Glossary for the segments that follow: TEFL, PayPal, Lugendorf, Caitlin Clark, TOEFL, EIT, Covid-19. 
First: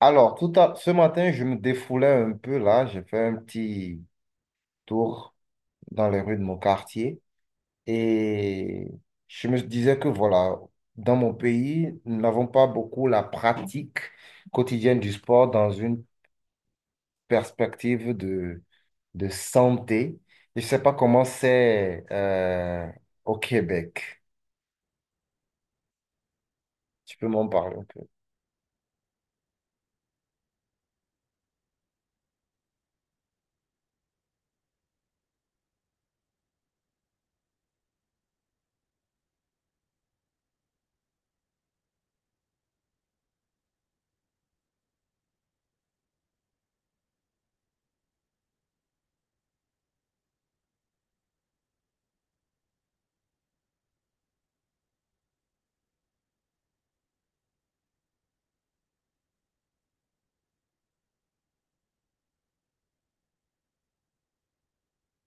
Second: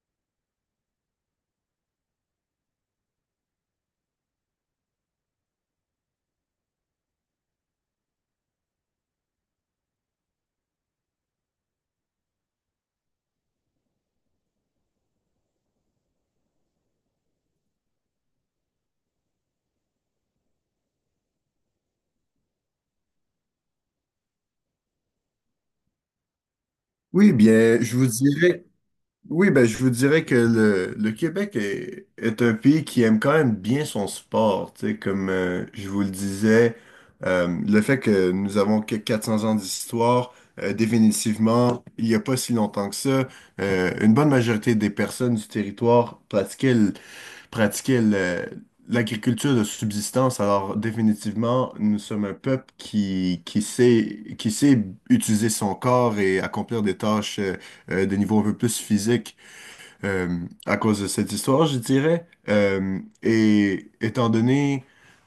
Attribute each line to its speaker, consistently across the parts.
Speaker 1: Alors, ce matin, je me défoulais un peu là. J'ai fait un petit tour dans les rues de mon quartier et je me disais que voilà, dans mon pays, nous n'avons pas beaucoup la pratique quotidienne du sport dans une perspective de santé. Je ne sais pas comment c'est au Québec. Tu peux
Speaker 2: Oui,
Speaker 1: m'en parler
Speaker 2: bien,
Speaker 1: un
Speaker 2: je
Speaker 1: peu?
Speaker 2: vous dirais, oui, ben, je vous dirais que le Québec est un pays qui aime quand même bien son sport. Tu sais, comme je vous le disais, le fait que nous avons que 400 ans d'histoire, définitivement, il n'y a pas si longtemps que ça, une bonne majorité des personnes du territoire pratiquaient le, pratiquaient le- l'agriculture de subsistance. Alors, définitivement, nous sommes un peuple qui sait utiliser son corps et accomplir des tâches de niveau un peu plus physique euh, à cause de cette histoire, je dirais. Et étant donné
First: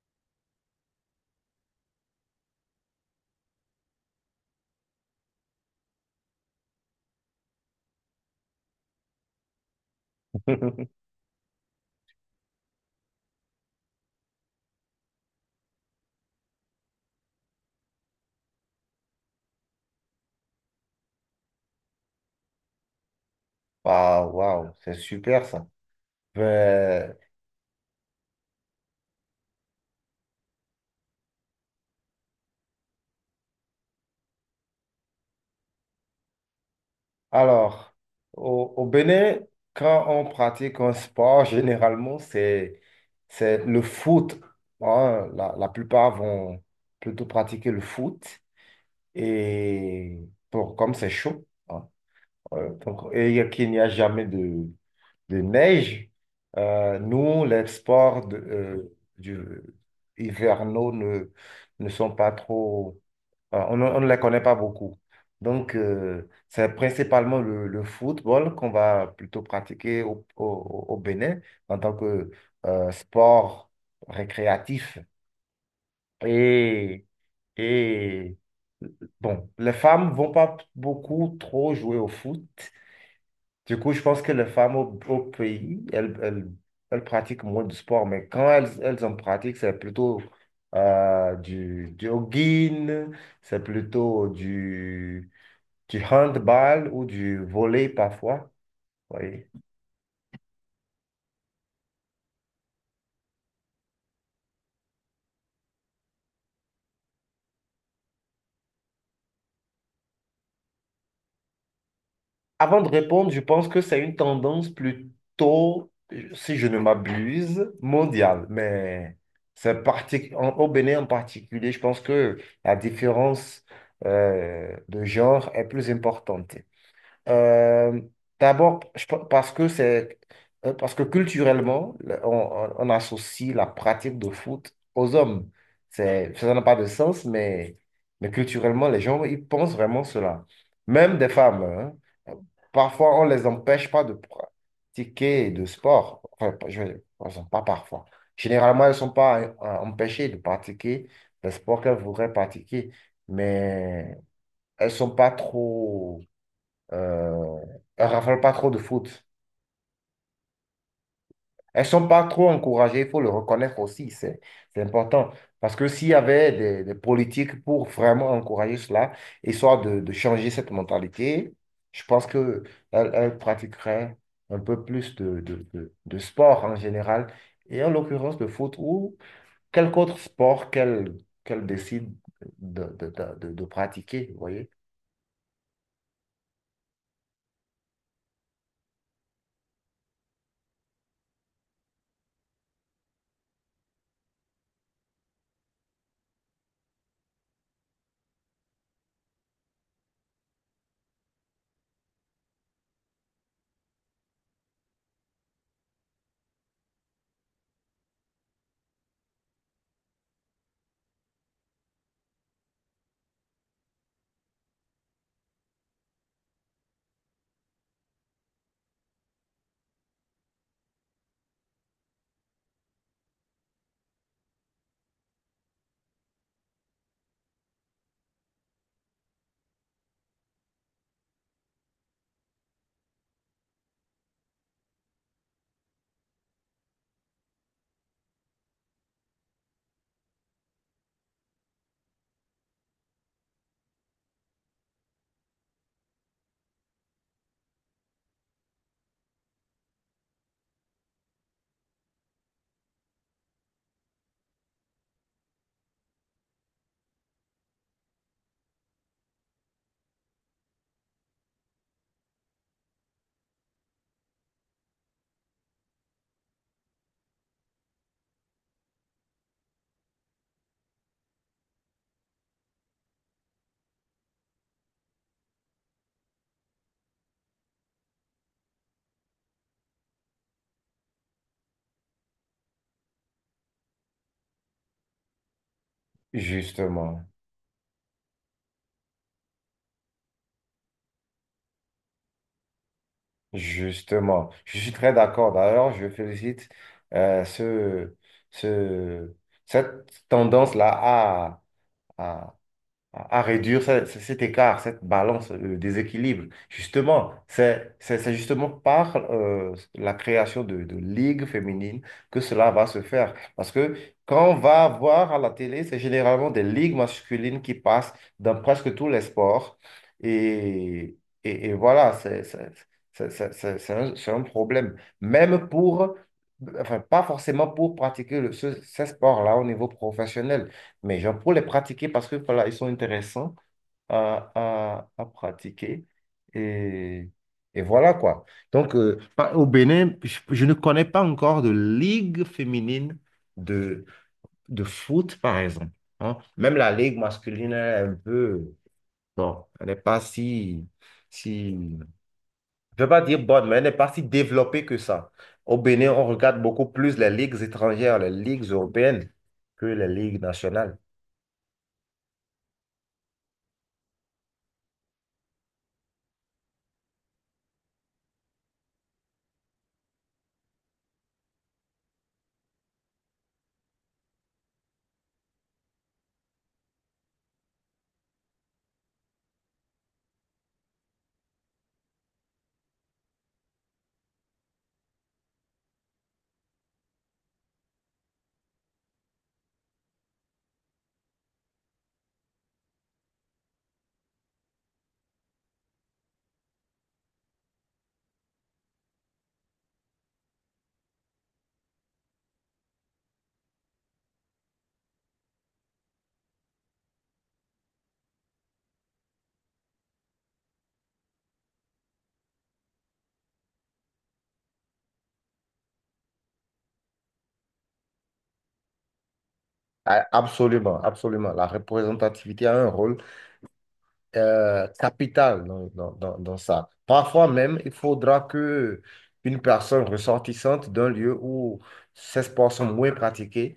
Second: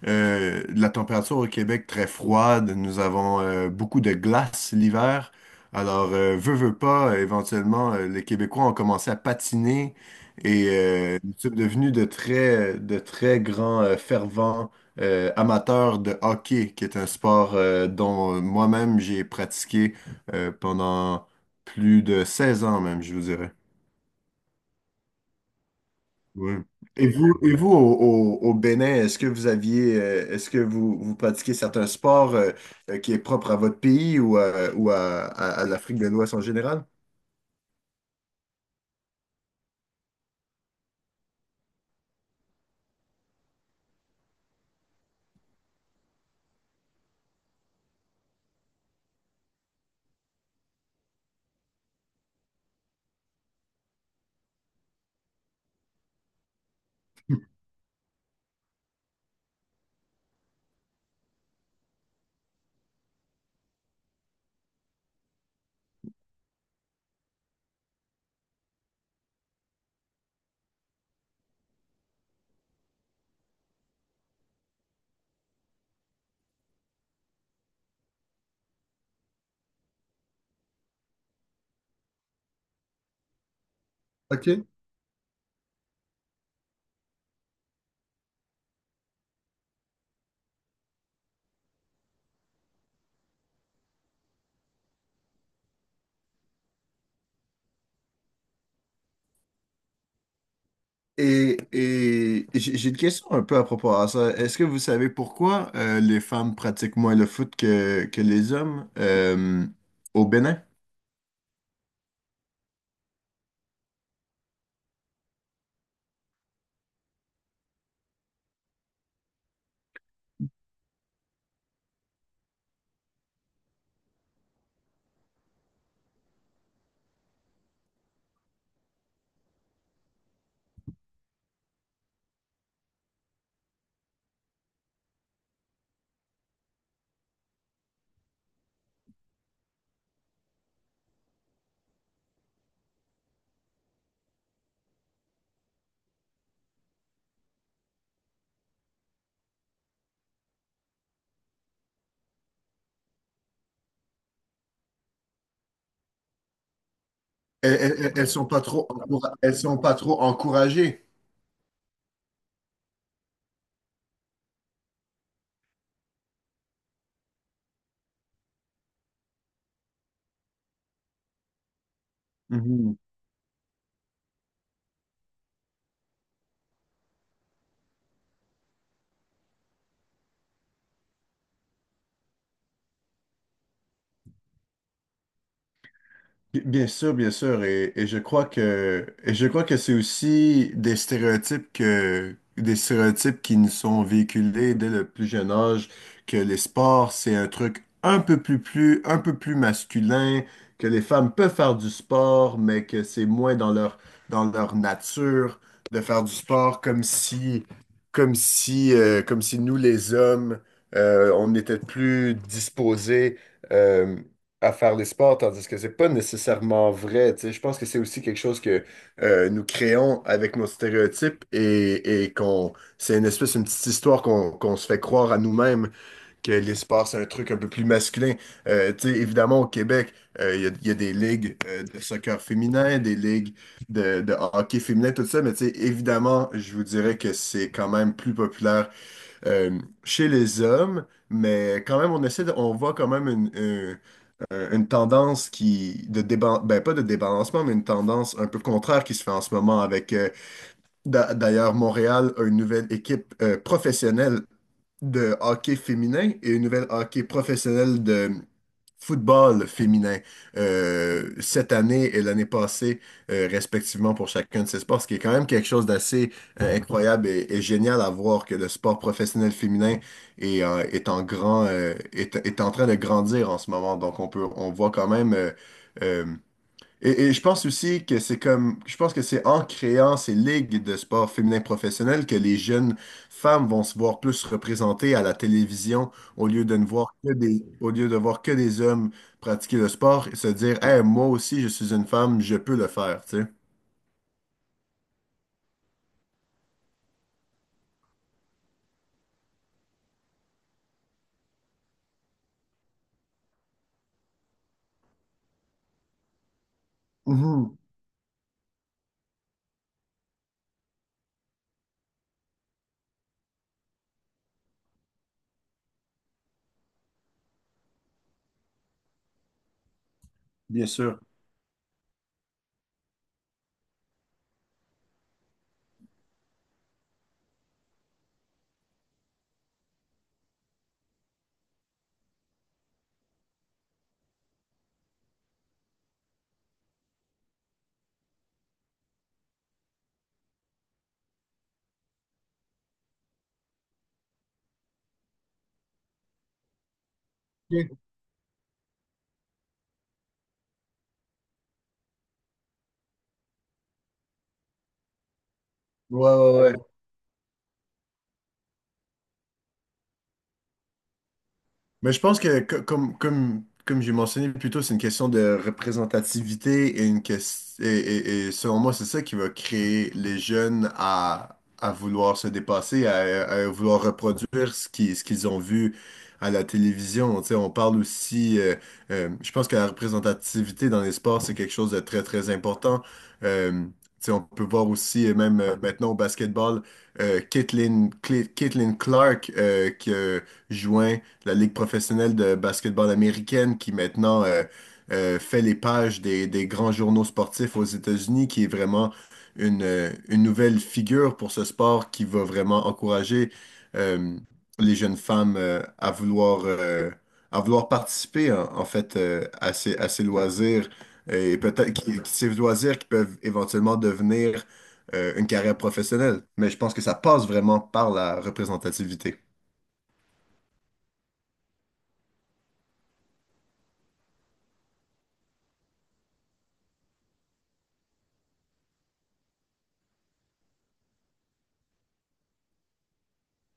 Speaker 2: la température au Québec très froide, nous avons beaucoup de glace l'hiver. Alors, veux, veux pas, éventuellement, les Québécois ont commencé à patiner et nous sommes devenus de très grands fervents amateurs de hockey, qui est un sport dont moi-même j'ai pratiqué pendant plus de 16 ans même, je vous dirais.
Speaker 1: Waouh, waouh, c'est super ça.
Speaker 2: Ouais. Et
Speaker 1: Ben,
Speaker 2: vous, au Bénin, est-ce que vous aviez, est-ce que vous pratiquez certains sports qui est propre à votre pays ou à, à l'Afrique de l'Ouest en général?
Speaker 1: alors, au Bénin, quand on pratique un sport, généralement, c'est le foot. Hein. La plupart vont plutôt pratiquer le foot. Et pour, comme c'est chaud, hein, donc, et qu'il n'y a jamais de neige. Euh, nous, les sports hivernaux ne sont pas trop. Voilà. On ne les connaît pas beaucoup. Donc, c'est principalement le football qu'on va plutôt pratiquer au Bénin en tant que sport récréatif. Et, et bon, les femmes vont pas beaucoup trop jouer au foot. Du coup, je pense que les
Speaker 2: OK.
Speaker 1: femmes au pays, elles pratiquent moins de sport, mais quand elles en pratiquent, c'est plutôt du jogging, c'est plutôt du handball ou du volley parfois. Oui.
Speaker 2: Et j'ai une question un peu à propos de ça. Est-ce que vous savez pourquoi les femmes pratiquent moins le foot que les hommes au Bénin?
Speaker 1: Avant de répondre, je pense que c'est une tendance plutôt, si je ne m'abuse, mondiale. Mais au Bénin en particulier, je pense que la différence de genre est plus importante. Euh, D'abord, je pe- parce que c'est parce que culturellement, on associe la pratique de foot aux hommes. C'est, ça n'a pas de sens, mais culturellement, les gens, ils pensent vraiment cela. Même des femmes, hein. Parfois, on les empêche pas de pratiquer de sport. Enfin, pas parfois. Généralement, elles ne sont pas empêchées de pratiquer le sport qu'elles voudraient pratiquer, mais elles ne sont pas trop euh, elles ne raffolent pas trop de foot.
Speaker 2: Elles sont pas trop encouragées.
Speaker 1: Elles ne sont pas trop encouragées, il faut le reconnaître aussi, c'est important. Parce que s'il y avait des politiques pour vraiment encourager cela, histoire de changer cette mentalité, je pense qu'elles pratiqueraient un peu plus de sport en général, et en l'occurrence de foot ou quelque autre sport qu'elles décident de pratiquer, vous voyez?
Speaker 2: Bien sûr, et je crois que et je crois que c'est aussi des stéréotypes qui nous sont véhiculés dès le plus jeune âge, que les sports, c'est un truc un peu plus masculin, que les femmes peuvent faire du sport, mais que c'est moins dans leur nature de faire du sport, comme si comme si nous les hommes on était plus disposés, euh, à faire les sports, tandis que c'est pas nécessairement vrai. Tu sais. Je pense que c'est aussi quelque chose que nous créons avec nos stéréotypes et qu'on c'est une espèce, une petite histoire qu'on se fait croire à nous-mêmes que les sports, c'est un truc un peu plus masculin. Tu sais, évidemment, au Québec, il y a des ligues de soccer féminin, des ligues de hockey féminin, tout ça, mais tu sais, évidemment, je vous dirais que c'est quand même plus populaire euh, chez les hommes. Mais quand même, on voit quand même une tendance ben, pas de débalancement, mais une tendance un peu contraire qui se fait en ce moment avec, d'ailleurs, Montréal a une nouvelle équipe professionnelle de hockey féminin et une nouvelle hockey professionnelle de football féminin cette année et l'année passée, respectivement, pour chacun de ces sports, ce qui est quand même quelque chose d'assez incroyable et génial à voir que le sport professionnel féminin est en train de grandir en ce moment. Donc, on voit quand même. Euh, je pense aussi que c'est je pense que c'est en créant ces ligues de sport féminin professionnel que les jeunes femmes vont se voir plus représentées à la télévision au lieu de ne voir
Speaker 1: Justement.
Speaker 2: que des, au lieu de voir que des hommes pratiquer le sport et se dire, Hey, moi aussi, je suis une femme, je peux le faire, tu sais.
Speaker 1: Justement, je suis très d'accord. D'ailleurs, je félicite euh, ce, ce, cette tendance-là à, à réduire cet écart, cette balance, le déséquilibre. Justement,
Speaker 2: Mhm,
Speaker 1: c'est justement par la création de ligues féminines que cela va se faire. Parce que quand on va voir à la télé, c'est généralement des ligues masculines qui passent dans presque tous les sports.
Speaker 2: bien
Speaker 1: Et,
Speaker 2: sûr.
Speaker 1: et voilà, c'est un problème. Enfin, pas forcément pour pratiquer ces sports-là au niveau professionnel. Mais genre, pour les pratiquer, parce que voilà, ils sont intéressants à pratiquer. Et, et voilà quoi. Donc, au Bénin, je ne connais pas encore de ligue féminine de, de foot, par exemple. Hein. Même la ligue masculine,
Speaker 2: Ok.
Speaker 1: elle est un peu. Bon, elle n'est pas si. Je ne veux pas dire bonne, mais elle n'est pas si développée que ça. Au Bénin, on
Speaker 2: Ouais,
Speaker 1: regarde
Speaker 2: ouais, ouais.
Speaker 1: beaucoup plus les ligues étrangères, les ligues européennes que les ligues nationales.
Speaker 2: Mais je pense que, comme j'ai mentionné plus tôt, c'est une question de représentativité et une question, et selon moi, c'est ça qui va créer les jeunes à vouloir se dépasser, à vouloir reproduire ce qu'ils ont vu à la télévision. Tu sais, on parle aussi, je pense que la représentativité dans les sports, c'est quelque chose de très, très important. Euh, Tu sais, on peut voir aussi, et même maintenant au basketball, euh, Caitlin, Caitlin Clark qui a joint la Ligue professionnelle de basketball américaine qui maintenant fait les pages des grands journaux sportifs aux États-Unis, qui est vraiment une nouvelle figure pour ce sport qui va vraiment encourager euh, les jeunes femmes à vouloir participer en fait à ces loisirs et peut-être ces loisirs qui peuvent éventuellement devenir une carrière professionnelle. Mais je pense que ça passe vraiment par la représentativité.
Speaker 1: Ah, absolument, absolument. La représentativité a un rôle capital dans ça. Parfois même, il faudra que une personne ressortissante d'un lieu où ces sports sont moins pratiqués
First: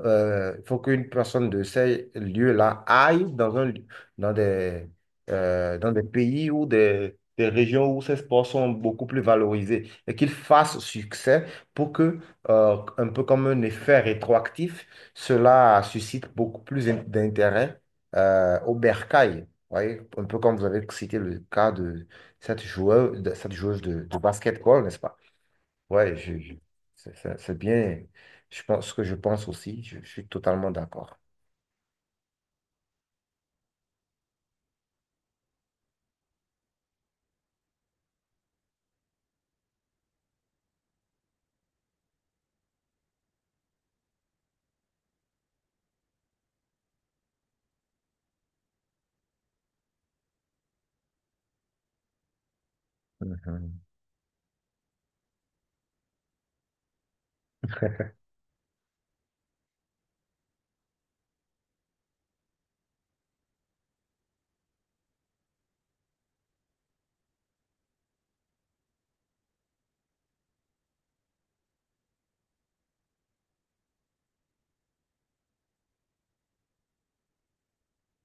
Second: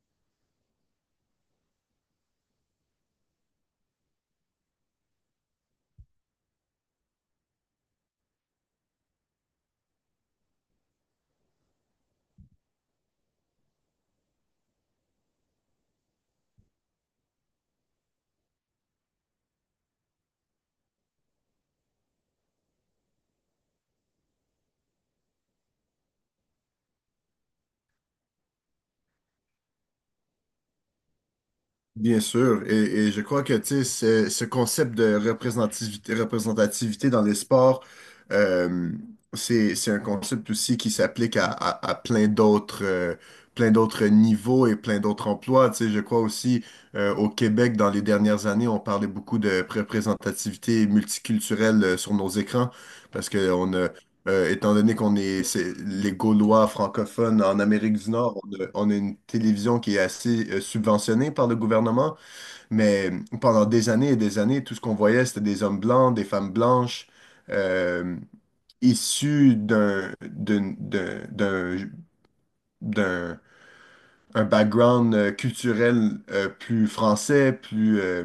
Speaker 1: il faut qu'une personne de ces lieux-là aille dans des, dans des pays ou des régions où ces sports sont beaucoup plus valorisés et qu'il fasse succès pour que, un peu comme un effet rétroactif, cela suscite beaucoup plus d'intérêt au bercail. Vous voyez, un peu comme vous avez cité le cas de cette joueuse de basketball, n'est-ce pas? Ouais, c'est bien. Je pense ce que je pense aussi. Je suis totalement d'accord.
Speaker 2: Bien sûr, et je crois que tu sais, ce concept de représentativité, dans les sports, euh, c'est un concept aussi qui s'applique à plein d'autres niveaux et plein d'autres emplois. Tu sais, je crois aussi au Québec, dans les dernières années, on parlait beaucoup de représentativité multiculturelle sur nos écrans parce qu'on
Speaker 1: Mhm.
Speaker 2: étant donné qu'on est, les Gaulois francophones en Amérique du Nord, on a une télévision qui est assez subventionnée par le gouvernement, mais pendant des années et des années, tout ce qu'on voyait, c'était des hommes blancs, des femmes blanches, euh, issus d'un d'un d'un d'un d'un- un background culturel plus français, plus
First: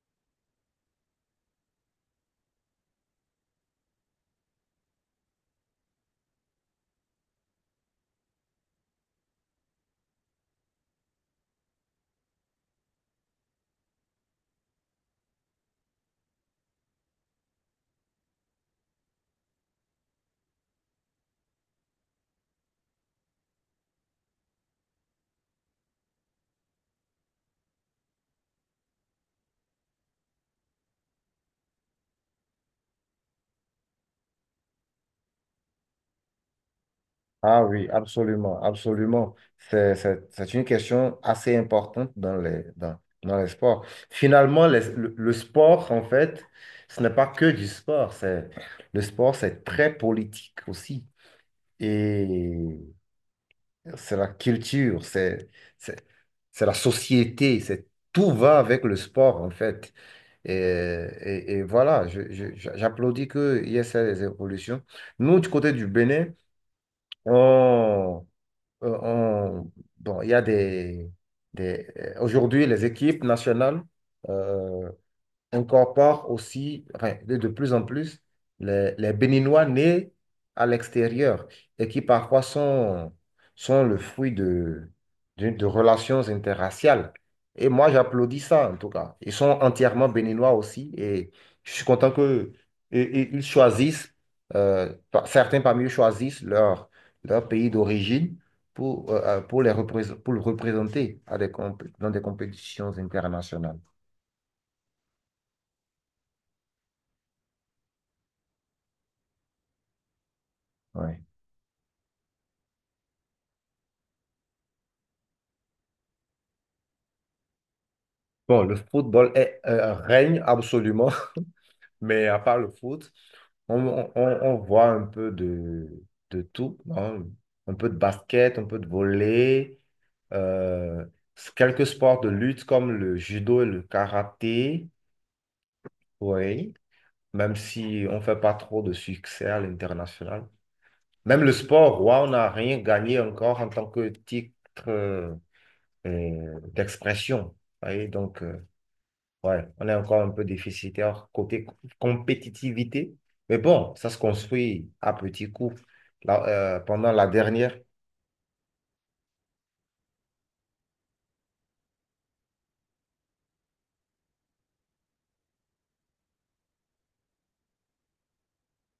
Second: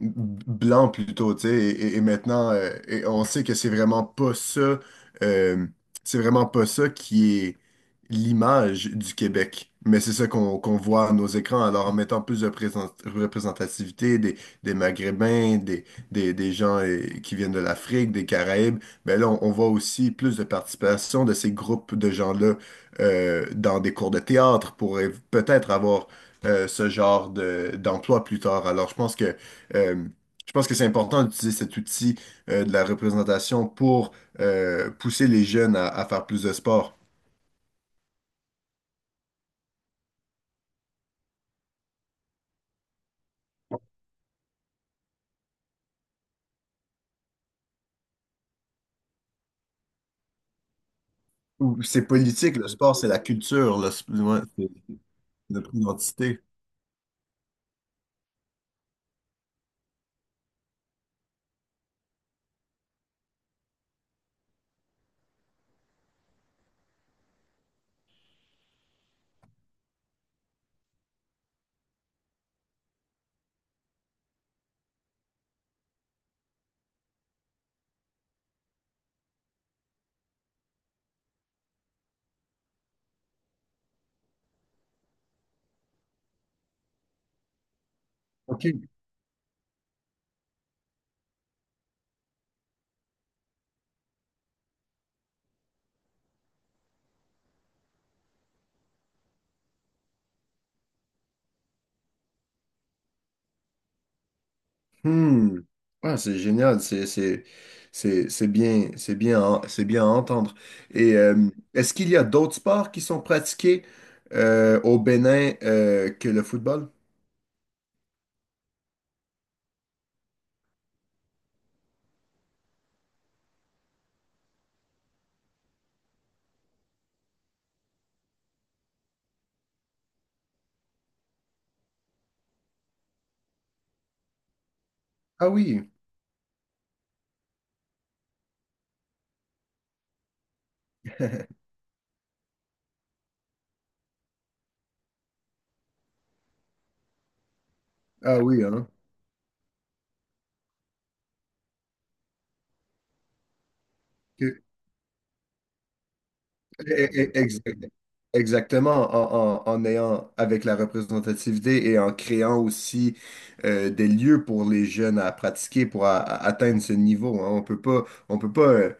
Speaker 2: blanc plutôt, tu sais, et maintenant, et on sait que c'est vraiment pas ça, euh, c'est vraiment pas ça qui est l'image du Québec, mais c'est ça qu'on voit à nos écrans. Alors, en mettant plus de représentativité des Maghrébins, des gens qui viennent de l'Afrique, des Caraïbes, ben là, on voit aussi plus de participation de ces groupes de gens-là dans des cours de théâtre pour peut-être avoir ce genre d'emploi plus tard. Alors, je pense que euh, c'est important d'utiliser cet outil de la représentation pour pousser les jeunes à faire plus de sport.
Speaker 1: Ah oui, absolument, absolument. C'est une question assez importante dans les sports. Finalement, le sport, en fait, ce n'est pas que du sport. Le sport, c'est très politique aussi.
Speaker 2: Ou c'est politique, le
Speaker 1: Et
Speaker 2: sport, c'est la culture,
Speaker 1: c'est la
Speaker 2: ouais, c'est
Speaker 1: culture,
Speaker 2: notre
Speaker 1: c'est,
Speaker 2: identité.
Speaker 1: c'est la société, tout va avec le sport, en fait. Et voilà, j'applaudis qu'il y ait ces évolutions. Nous, du côté du Bénin, on, euh, on- bon, il y a aujourd'hui, les équipes nationales euh, incorpore aussi, enfin, de plus en plus, les Béninois nés à l'extérieur et qui parfois sont le fruit de relations interraciales. Et moi, j'applaudis ça, en tout
Speaker 2: OK.
Speaker 1: cas. Ils sont entièrement Béninois aussi et je suis content que et ils choisissent, certains parmi eux choisissent leur pays d'origine. Pour le représenter dans des compétitions internationales.
Speaker 2: Hmm. Ah, c'est génial, c'est bien à entendre. Et
Speaker 1: Ouais.
Speaker 2: est-ce qu'il y a d'autres sports qui sont pratiqués au Bénin que le football?
Speaker 1: Bon, le football règne absolument, mais à part le foot, voit un peu de tout, hein. Un peu de basket, un peu de volley, euh, quelques sports de lutte comme le judo et le karaté,
Speaker 2: Ah oui,
Speaker 1: oui, même si on ne fait pas trop de succès à l'international. Même le sport, roi, on n'a rien gagné encore en tant que titre euh, d'expression. Vous voyez,
Speaker 2: ah
Speaker 1: donc.
Speaker 2: oui, hein.
Speaker 1: Ouais, on est encore un peu déficitaire côté compétitivité. Mais bon, ça se
Speaker 2: Ok.
Speaker 1: construit à petits coups. Là,
Speaker 2: Eh,
Speaker 1: pendant la
Speaker 2: eh,
Speaker 1: dernière,
Speaker 2: exact- Exactement, en ayant avec la représentativité et en créant aussi des lieux pour les jeunes à pratiquer, pour atteindre ce niveau. Hein. On peut pas,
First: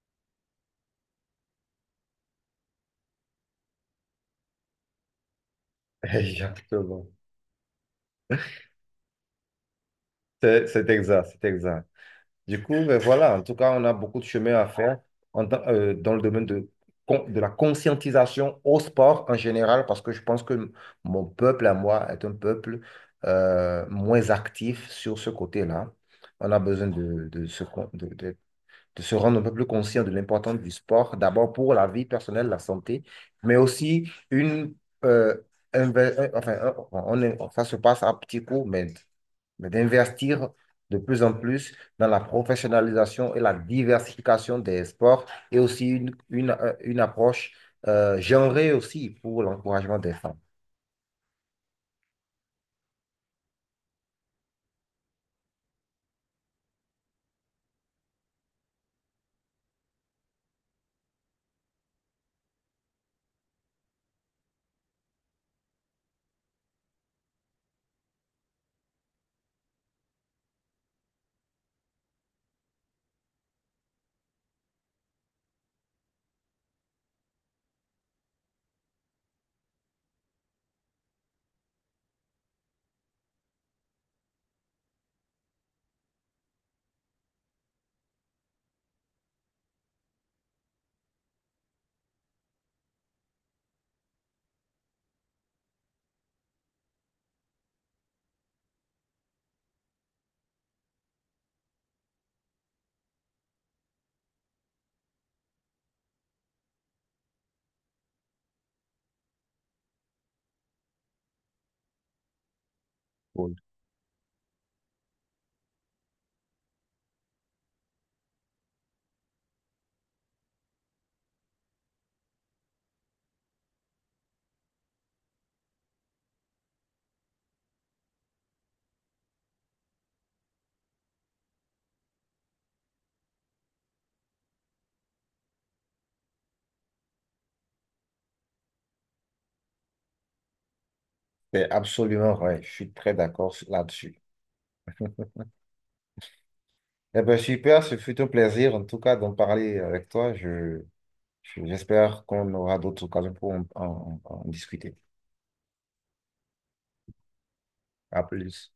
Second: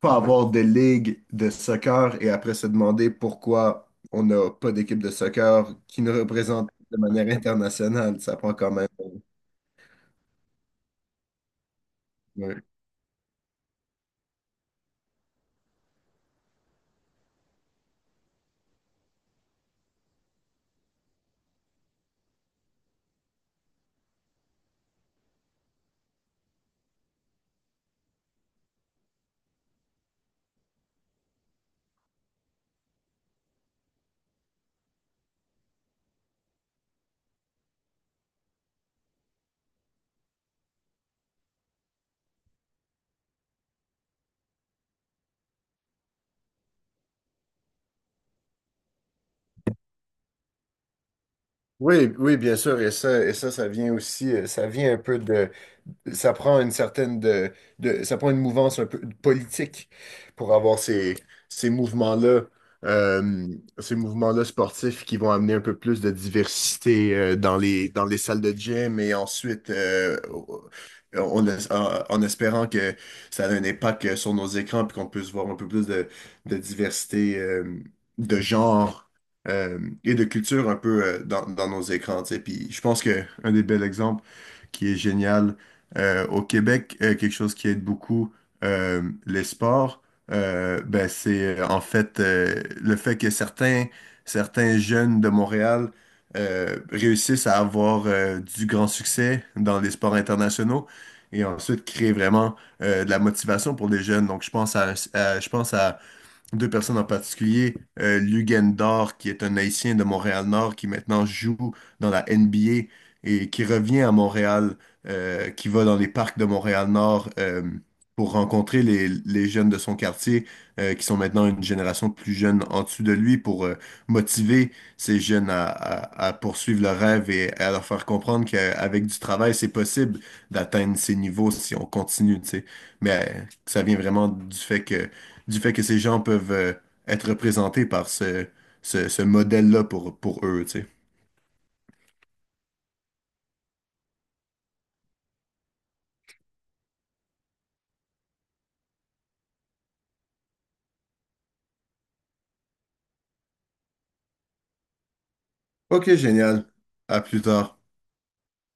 Speaker 2: pas avoir de ligue de soccer et après se demander pourquoi on n'a pas d'équipe de soccer qui nous représente de
Speaker 1: Exactement.
Speaker 2: manière internationale. Ça prend quand même,
Speaker 1: C'est exact, c'est exact.
Speaker 2: ouais.
Speaker 1: Du coup, ben voilà, en tout cas, on a beaucoup de chemin à faire dans le domaine de la conscientisation au sport en général, parce que je pense que mon peuple à moi est un peuple moins actif sur ce côté-là. On a besoin de se rendre un peu plus conscient de l'importance du sport, d'abord pour la vie personnelle, la santé, mais aussi une... euh, ça se passe à petits coups, mais d'investir de plus en plus dans la professionnalisation et la diversification des sports et aussi une approche genrée aussi pour l'encouragement des femmes.
Speaker 2: Oui, oui, bien sûr, ça vient aussi, ça vient un peu de, ça prend une certaine de, ça prend une mouvance un peu politique pour avoir ces, ces mouvements-là, euh, ces mouvements-là sportifs qui vont amener un peu plus de diversité dans les salles de gym et ensuite en espérant que ça a un impact sur nos écrans puis qu'on puisse voir un peu plus de diversité de genre, et de culture un peu dans nos écrans, tu sais. Puis je pense qu'un des bels exemples qui est génial. Au Québec, quelque chose qui aide beaucoup les sports, ben, c'est en fait le fait que certains jeunes de Montréal réussissent à avoir du grand succès dans les sports internationaux et ensuite créer vraiment de la motivation pour les jeunes. Donc, je pense à deux personnes en particulier, Lugendorf, qui est un Haïtien de Montréal-Nord, qui maintenant joue dans la NBA et
Speaker 1: Oui.
Speaker 2: qui revient à Montréal, qui va dans les parcs de Montréal-Nord pour rencontrer les jeunes de son quartier, qui sont maintenant une génération plus jeune en dessous de lui, pour motiver ces jeunes à poursuivre leur rêve et à leur faire comprendre qu'avec du travail, c'est possible d'atteindre ces niveaux si on continue, tu sais. Mais ça vient vraiment du fait que ces gens peuvent être représentés par ce modèle-là pour eux, tu sais.
Speaker 1: C'est absolument vrai, je suis très d'accord là-dessus. Eh bien, super, ce fut un plaisir en tout cas d'en parler avec toi. J'espère qu'on aura d'autres occasions pour en discuter.
Speaker 2: Ok, génial. À plus tard.
Speaker 1: À plus.